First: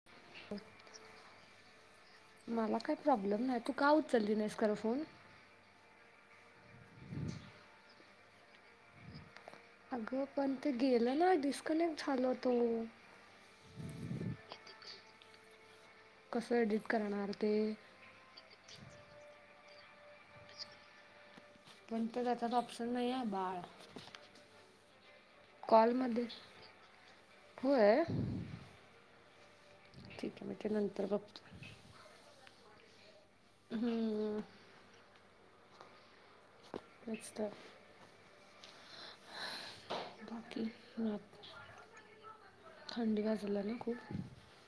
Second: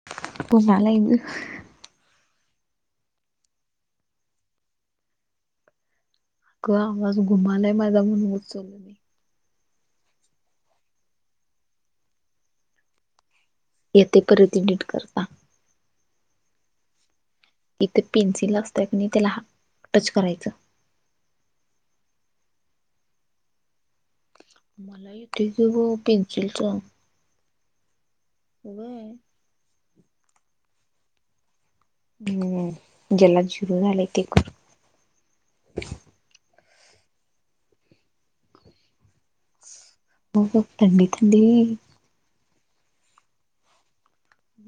[unintelligible] मला काय प्रॉब्लेम नाही, तू का उचलली नाहीस काल फोन? अग आवाज घुमालाय माझा म्हणून उचललो नाही. अगं पण ते गेलं ना डिस्कनेक्ट झाला तो. येतंय परत एडिट करता. कसं एडिट करणार ते? इथे पेन्सिल असतं कनई त्याला टच करायचं‌. पण ते त्याच्यात ऑप्शन नाही आहे बाळ. मला येतंय की ग कॉलमध्ये पेन्सिलच. होय... होय.. ठीके मी ते नंतर बघतो. हम ज्याला झिरो झालय ते हम्म, करू तेच तर.... हो बाकी हो थंडी थंडी निवांत. थंडी वाजायला रे खूप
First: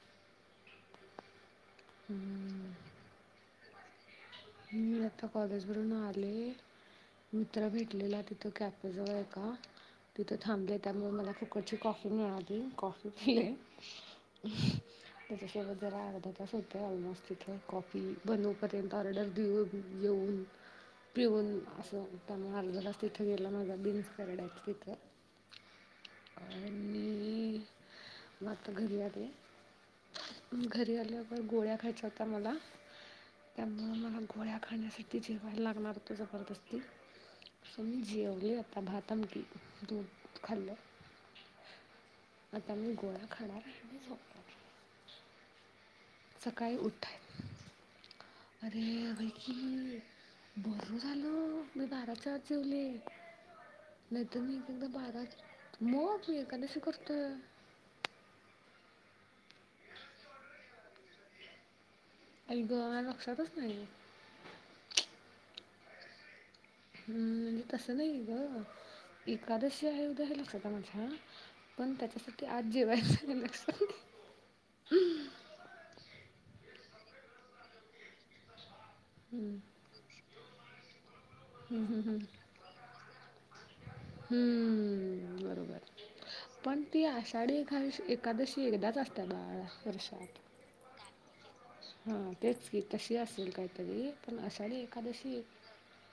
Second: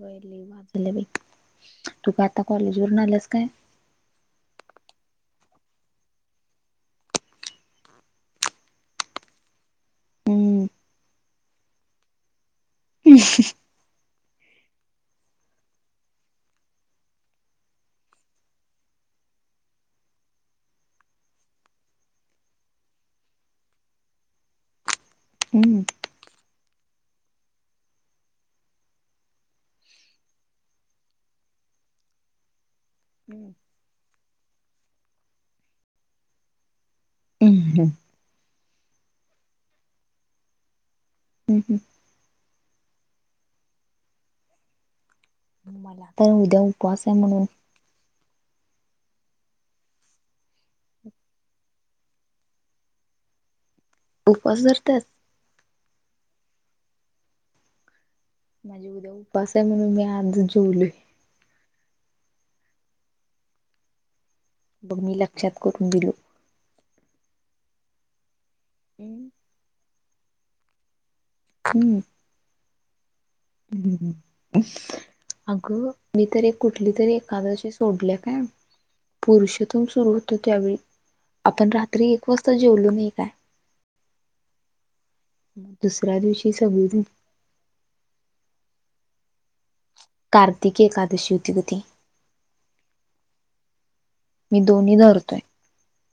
होय लय मार खाल्या बाई तू काय आता कॉलेजवरून आल्यास काय मी आता कॉलेज वरून आले. मित्र भेटलेला तिथे कॅफे जवळ एका तिथं हम्म थांबले त्यामुळे मला फुकटची कॉफी मिळाली कॉफी पिली [inaudible] त्याच्यासोबत जरा अर्धा तास होत ऑलमोस्ट तिथे कॉफी बनवूपर्यंत ऑर्डर [unintelligible] पिऊून असं त्यामुळे अर्धा तास तिथं गेला माझा बीन्स काडायचं तिथं [inaudible] आणि मग आता घरी आले. घरी आल्यावर गोळ्या खायच्या होत्या मला [unintelligible] त्यामुळ मला गोळ्या खाण्यासाठी जेवायला लागणार जबरदस्ती हम्म जेवले आता भाता आमटी दूध खाल्लं ह ह.. आता मी गोळा खाणार आणि झोपणार. मन आता उद्या सकाळी उपवास आहे उठायचं म्हणून अरे होय की बरं झालं मी बाराच्यात जेवले नाही तर मी उपवास एकदा धरत्यास? बारा मग मी एखादशी करतोय. माझे उद्या उपास आहे म्हणून मी आज जेवलोय. ऐ ग लक्षातच नाय बग मी लक्षात करून दिलो. हम म्हणजे तसं नाहीय ग [inaudible] एकादशी आहे उद्या हे लक्षात माझ्या पण त्याच्यासाठी आज जीवायच हे वीस हम अगं मी तर कुठली तर एकादशी सोडले काय हम्म, पुरुषातून सुरू होतो त्यावेळी आपण हम्म, हम्म, रात्री हम्म. एक वाजता जेवलो नाय काय हम मग बरोबर दुसऱ्या दिवशी पण सगळी ती अशा साधी एखादशी एखकादशी एकदाच असतात बाळा कार्तिकी एका जशी होती मोठी हा तेच की तशी असेल काहीतरी पण मी आषाढी दोन्ही धरतोय एकादशी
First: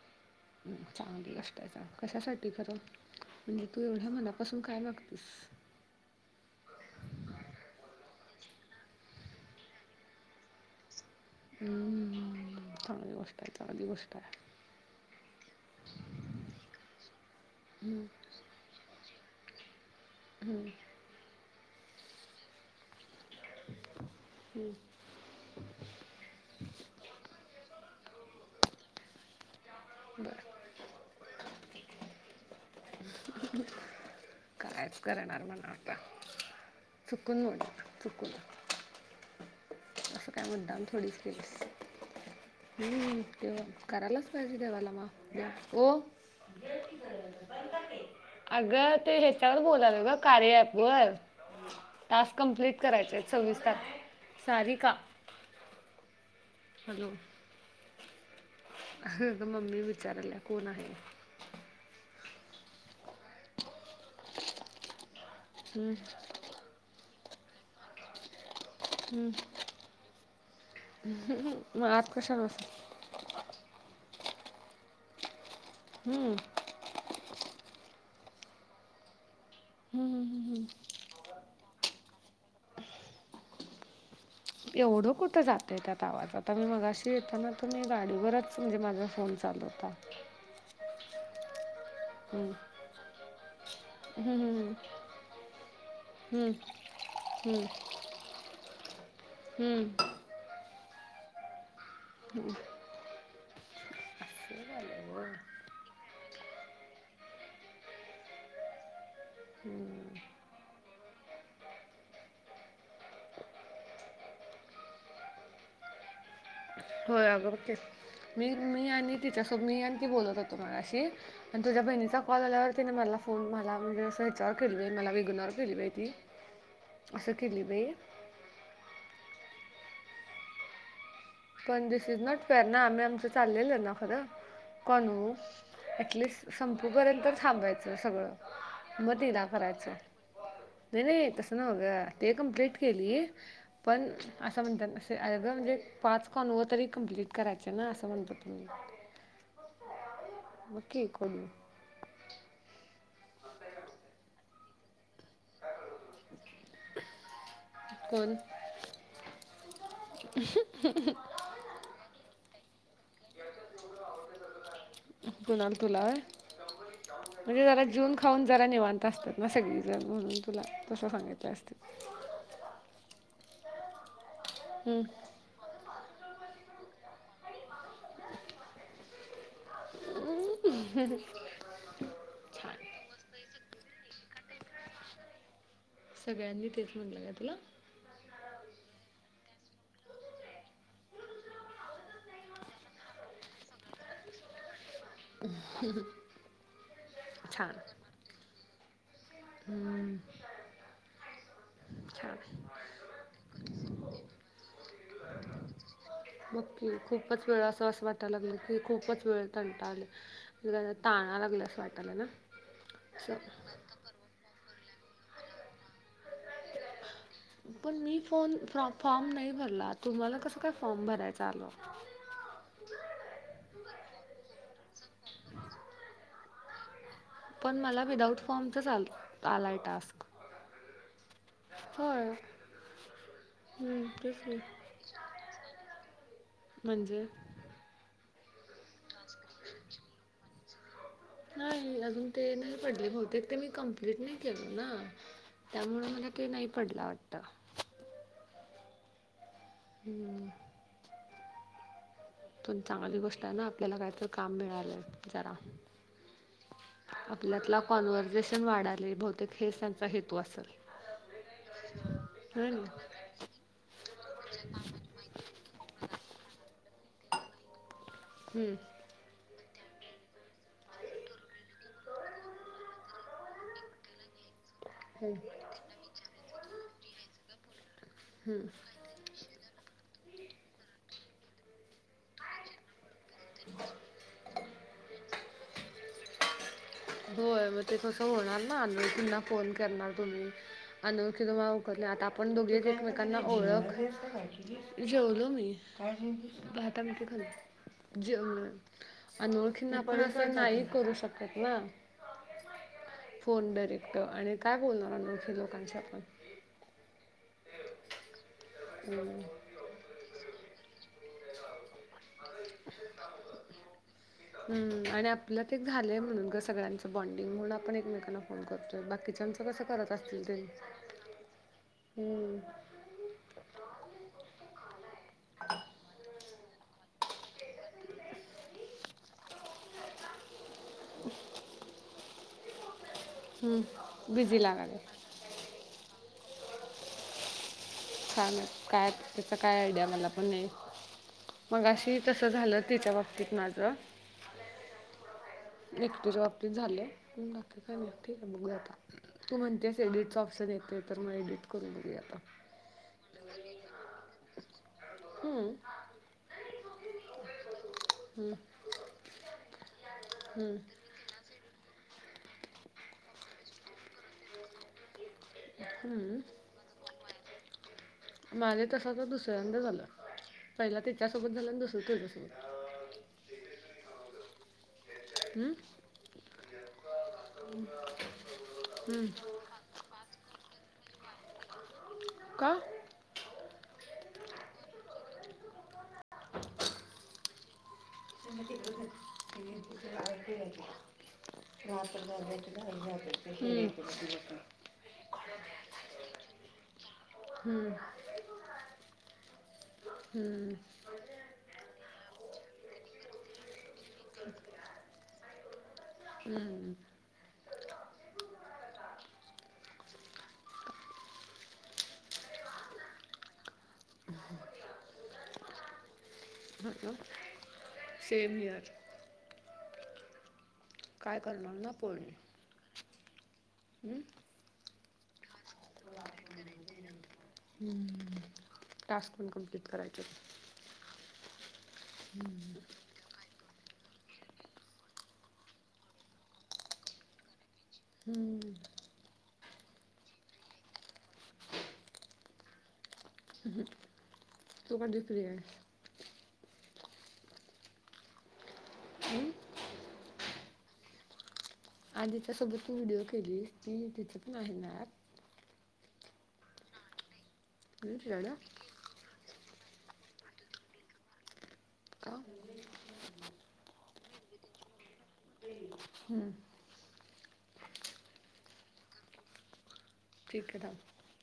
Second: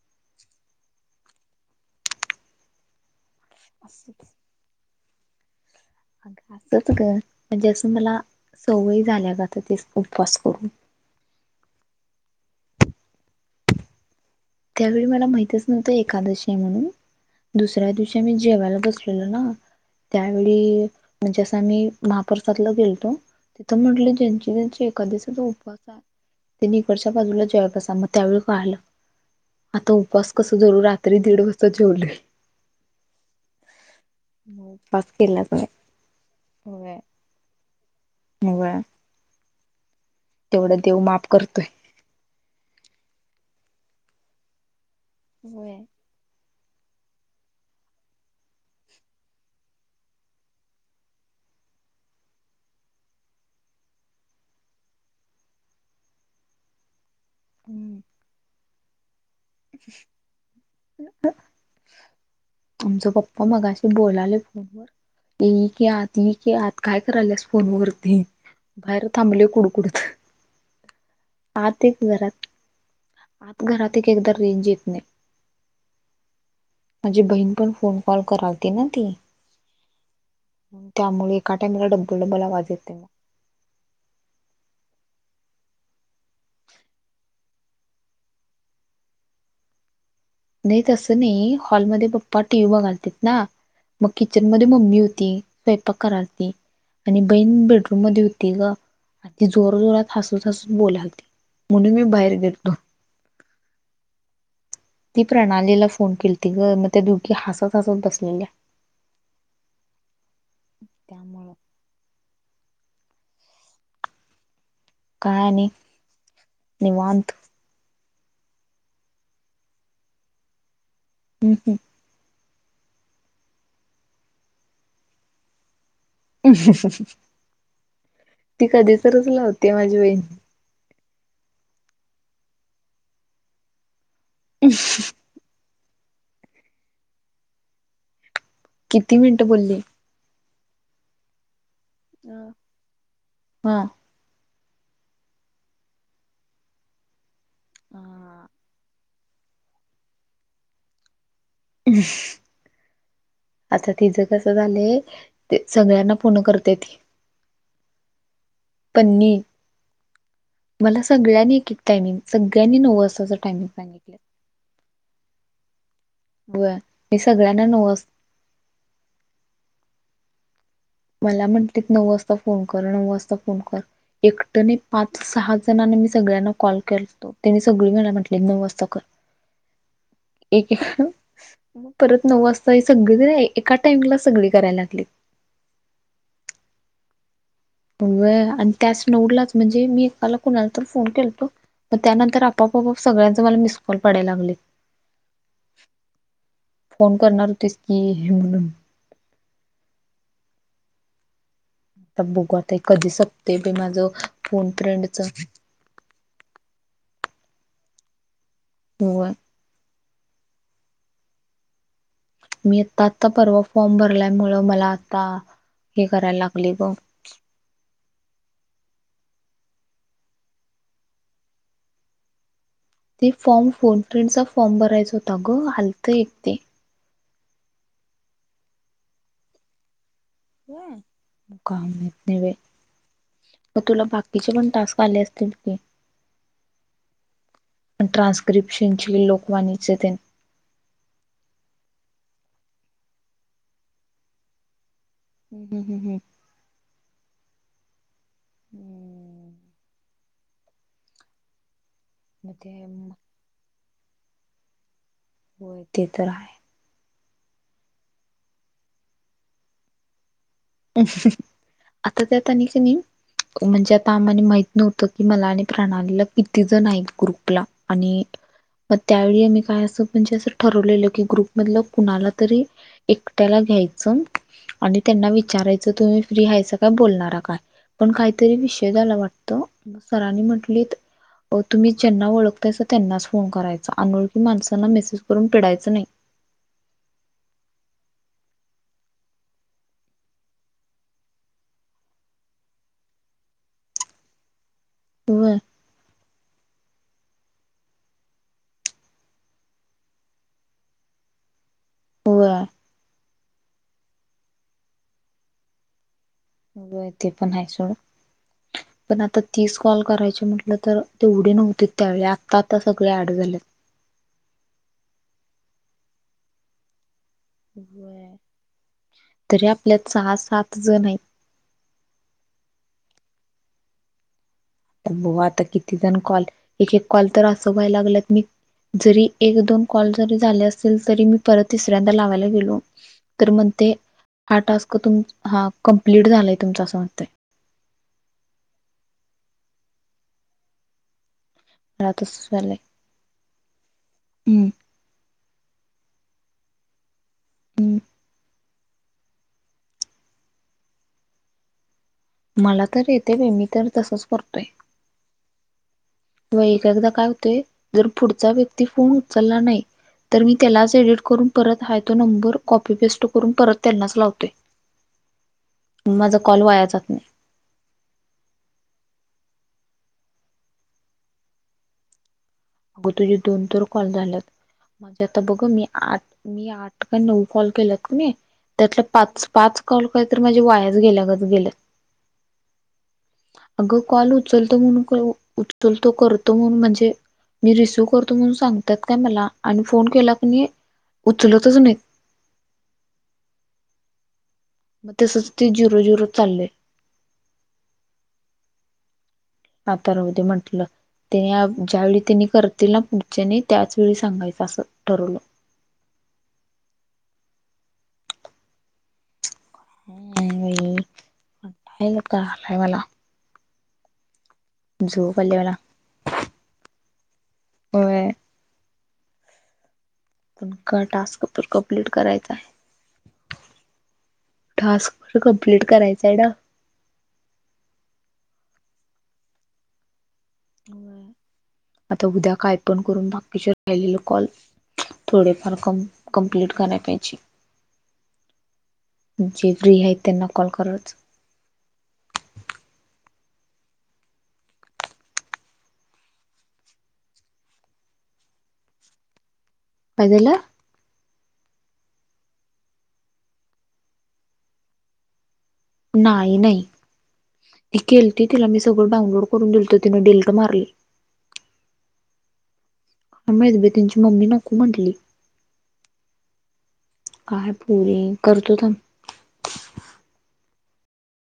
[inaudible] चांगलं गोष्ट आहे कशासाठी खरं म्हणजे तू एवढा असंच मनापासून का मागतोस आग आत्ताच ग म्हणजे असं मला सवयी झाल्या ते उपवास करून हम चांगली गोष्ट आहे चांगली गोष्ट आहे त्यावेळी मला माहितच नव्हतं एखकादशी म्हणून दुसऱ्या दिवशी आम्ही जेवायला बसलो केलो ना त्यावेळी म्हणजे असं आमी महाप्रसादला गेलो तो तिथं म्हटलं ज्यांचा ज्यांचा एकादशीचा उपवास त्यांनी कडच्या बाजूला जेवायला बसा मग त्यावेळी पाहिलं. आता उपवास बरं कसा धरू रात्री दीड वाजता जेवले मग कायच उपवास करणार केलाच नाही. [inaudible] होय चुकून वाट चुकून होय असं काय तेवढं मुद्दाम देव थोडीच माफ ना केलस. करतोय. हम करायलाच पाहिजे देवाला माफ होय. हो [unintelligible] अग ते हिच्यावर बोलायला ये ग कार्या ॲपवर टास्क कम्प्लीट करायचे सव्वीस ता सारी का हॅलो.. हम. अगंग मम्मी विचारायला कोण आहे. आमचा पप्पा मगाशी बोलाले फोन वर इ की आत इ की आत काय करायलस फोनवरती बाहेर थांबले कुडकुडत [unintelligible] आत हाईत कशाला घरात बसेल? आता घरात एक एकदा रेंज येत नाही. हम माझी बहीण पण फोन कॉल करालती ना ती हम्म. हम्म, हम्म. त्यामुळे एका टाईम ला डबल डब्बाला वाज ते एवढं कुठं जातं त्या आवाज आता मी मगाशी येताना तुम्ही गाडीवरच म्हणजे माझा फोन चालू होता. [inaudible] नाय तस नाही हॉल मध्ये पप्पा हम्म. टीव्ही बघायला तीत ना मग किचन मध्ये हम्म. मम्मी होती स्वयंपाक करालती हम्म. आणि हम्म. हम्म. बहीण बेडरूम मध्ये होती. ती ग आणि जोर हम्म. जोरात हसत हसत बोलायती म्हणून मी बाहेर गेलतो. असं झालं. ती प्रणालीला फोन केलती ग मग ते दोघी हसत हसत बसलेल्या त्यामुळं काय आणि होय निवांत अगं ओके मी मी आणि मी आणि तिच्या समय्या ऑंटी बोलत होतो मगाशी पण तुझ्या बहिणीचा कॉल आल्यावर तिने मला फोन मला म्हणजे विचार [unintelligible] केली आहे मला वेघूनवर केली पा आहे ती [unintelligible] असं केली बाई ती कधी तरच लावते माझी बहीण पण दिस इज नॉट फेरणाना आम्ही आमचं चाललेले ना परत कॉल वर ऍटलिस्ट संपे पर्यंत थांबायचं सगळं किती मग तिला मिनिटं बोलली करायचं नाही नाही तसं नाव ग ते कम्प्लीट केली हा पण असं म्हणतात असे अग म्हणजे पाच कॉल व तरी कम्प्लीट करायचे ना असं म्हणतो बाकी कोण [unintelligible] [inaudible] आता तिचं कसं झालंय ते सगळ्यांना फोन करत्या ती, कोण पण मी [unintelligible] मला सगळ्यांनी एक एक टायमिंग, सगळ्यांनी नऊ वाजताच टायमिंग सांगितलंय. कुणाला तिला होय मी सगळ्यांना म्हणजे मला नऊ वाज जेऊन खाऊन जरा निवांत असतात ना सगळीजण म्हणून तुला तसं सांगितलं असतील. आता फोन कर नऊ वाजता फोन कर. एकट नाही पाच सहा त्यांना आणि मी सगळ्यांना कॉल करतो. त्यानी सगळी मला म्हंटलीत नऊ वाजता कर. एके मग परत नऊ वाजता छान हे सगळी की नाही एका टाइमला सगळी करायला लागली. सगळ्यांनी तेच म्हणलं का तुला? व्हय आणि त्याच [unintelligible] म्हणजे मी एकाला कुणाला तर फोन केलतो. मग त्यानंतर आपोआपच सगळ्यांचं मला मिस कॉल पडायला लागलेत. फोन करणार होतीस की हे म्हणून हम्म. आता बघु आता कधी सपतय बाई माझं फोन फ्रेंडच. बघ की खूपच वेळ असं असं वाटायला लागलंय की खूपच होय वेळ कंटाळलोय. [unintelligible] ताणा लागल्या अस वाट मी आता आता परवा फॉर्म भरल्यामुळं मला आता हे करायला लागले ग. पण मी फोन फ-फॉर्म नाही भरला, तुम्हाला कसं काय फॉर्म भरायच आलं? ते फॉर्म फोन फ्रेंडचा फॉर्म भरायचा होता ग आलतं एक ते. पण मला विदाउट फॉर्मचाच आल आलाय टास्क. होय? काय माहित होय नाही बाई मग हम्म तुला तेच बाकीचे की पण टास्क आले असतील की. म्हणजे? आणि ट्रान्स्क्रिप्शनची, लोकवाणीचे तेन. नाही अजून ते नाही पडले बहुतेक ते मी कंप्लीट नाही केल ना. हम्म हम्म त्यामुळे हम्म मला काही नाही पडला वाटतं. हम्म. हम्म. मग ते पण चांगली गोष्ट आहे ना, आपल्याला काहीतरी काम मिळालंय जरा. होय ते तर आहे आपल्यातला कॉन्व्हर्झेशन वाढलंय बहुतेक हेच त्यांचा हेतू असेल. आता तर त्यांनी होय की ना नाही म्हणजे आता आम्हानी माहित नव्हतं की मला आणि प्रणालीला किती जण आहेत ग्रुपला. आणि हम्म. त्यावेळी आम्ही काय असं म्हणजे असं ठरवलेलं की ग्रुप मधलं कुणाला तरी एकट्याला घ्यायचं आणि त्यांना विचा रायच तुम्ही फ्री हायसाका बोलणार हाय काय, पण काहीतरी विषय झाला वाट तर सरांनी म्हटलीत अहो तुम्ही ज्यांना ओळखतायसा त्यांनाच फोन करायचा, अनोळखी माणसांना मेसेज करून पीडायचं नाही‌ होय मग ते कसं होणार ना अनोळखीना फोन करणार तुम्ही. अनोळखी तुम्हाला ओळखत नाही. आता आपण दोघी एकमेकांना ओळख जेवलो व्हय मी. काय जेवलीस? भात आमटी खाल्लो. जेवलोय अनोळखीना आपण असं, काही नाही करू शकत ना. व्हय फोन डायरेक्ट आणि काय बोलणार अनोळखी लोकांशी आपण. होय ते पण आहे सोड. पण आता हम्म तीस कॉल करायची म्हटलं तर, तेवढे नव्हते त्यावेळी आता आता सगळी ऍड झालेत. हम्म आणि आपलं ते झालंय म्हणून गं सगळ्यांच. बॉन्डिंग म्हणून आपण व्हय एकमेकांना फोन करतोय. तरी बाकीच्यांचं कसं आपल्यात करत सहा असतील ते. सात जण आहेत हम्म [inaudible] बघु आता किती जण कॉल एक एक. कॉल तर असं व्हाय लागल्यात, मी जरी एक दोन कॉल जरी झाले अस असल तरी मी परत तिसऱ्यांदा लावायला गेलो. तर मग ते हम्म हा बिझी टास्क लागाले तुम हा कम्पलीट झालाय तुमचा सांगतंय. काय माहित काय तेच, काय आयडिया मला पण नाही. मग मला अशी तसं तसंच झालंय झालं तेच्या बाबतीत माझं. हम्म एकटीच्या बाबतीत झालं [unintelligible] आता. तू म्हणतेस एडिटचा ऑप्शन येतोय, तर मग एडिट करून बघू आता. मला तर येते बाई, मी तर तसंच करतोय. हम्म. व्हय ऐक एकदा काय होतंय, जर पुढचा हम्म व्यक्ती फोन उचला नाही. तर मी हम्म त्यालाच एडिट करून, परत हाय तो नंबर कॉपीपेस्ट करून परत त्यांनाच लाव हम्म. कॉल वाया जात नाही माझे तसं तर दुसऱ्यांदा झालं, पहिल तिच्यासोबत झालं आणि दुसरं तुझ्यासोबत. अगं तुझे दोन तर कॉल झालेत, माझे आता बघ हम्म मी आठ मी आठ. का नऊ कॉल केल्यात कणी, त्यातल हम्म पाच पाच कॉल काही तर माझे वाया गेल्या गत गेल्यात. कां. अगं कॉल उचलतो म्हणून, उचलतो करतो म्हणून म्हणजे. मी रिसीव करतो म्हणून हम्म, सांगत्यात, काय मला आणि फोन केला कणी मग उचलतच नाही. हं. मग तसंच ते झिरो झिरो चालय. हम्म. आता राहू दे म्हंटलं तेने, ज्यावेेळी त्यांनी करतील ना पुढच्याने. त्यांच वेेळी सांगायचं असं ठरवलं. हम्म. [unintelligible] झोप आली मला. हो कां, होय सेम हियर. पण काय टास्क पण करणार ना कंप्लीट करायचाय. हम्म. टास्क पण कप्लीट करायचाय ना. हम. टास्क पण कप्लीट करायचेत. आता उद्या काय पण करून बाकीच्या. राहिलेलं कॉल, थोडेफार कम कम्पलीट करायला पाहिजे. हम्म. जे फ्री आहेत, त्यांना कॉल करायचं. [unintelligible] तु कधी फ्री आहे. हम्म काय झालं आधीच्या सोबत तु व्हिडिओ केली ती तिथंच नाही येणार नाही नाही ती केलती तुझ्याकडं तिला मी सगळं डाउनलोड करून दिलत तिनें डेल्ट मारल. हं काय माहित त्यांची मम्मी नको म्हंटली. ह हम्म काय पोरी करतो थांब. ठीक आहे लाव.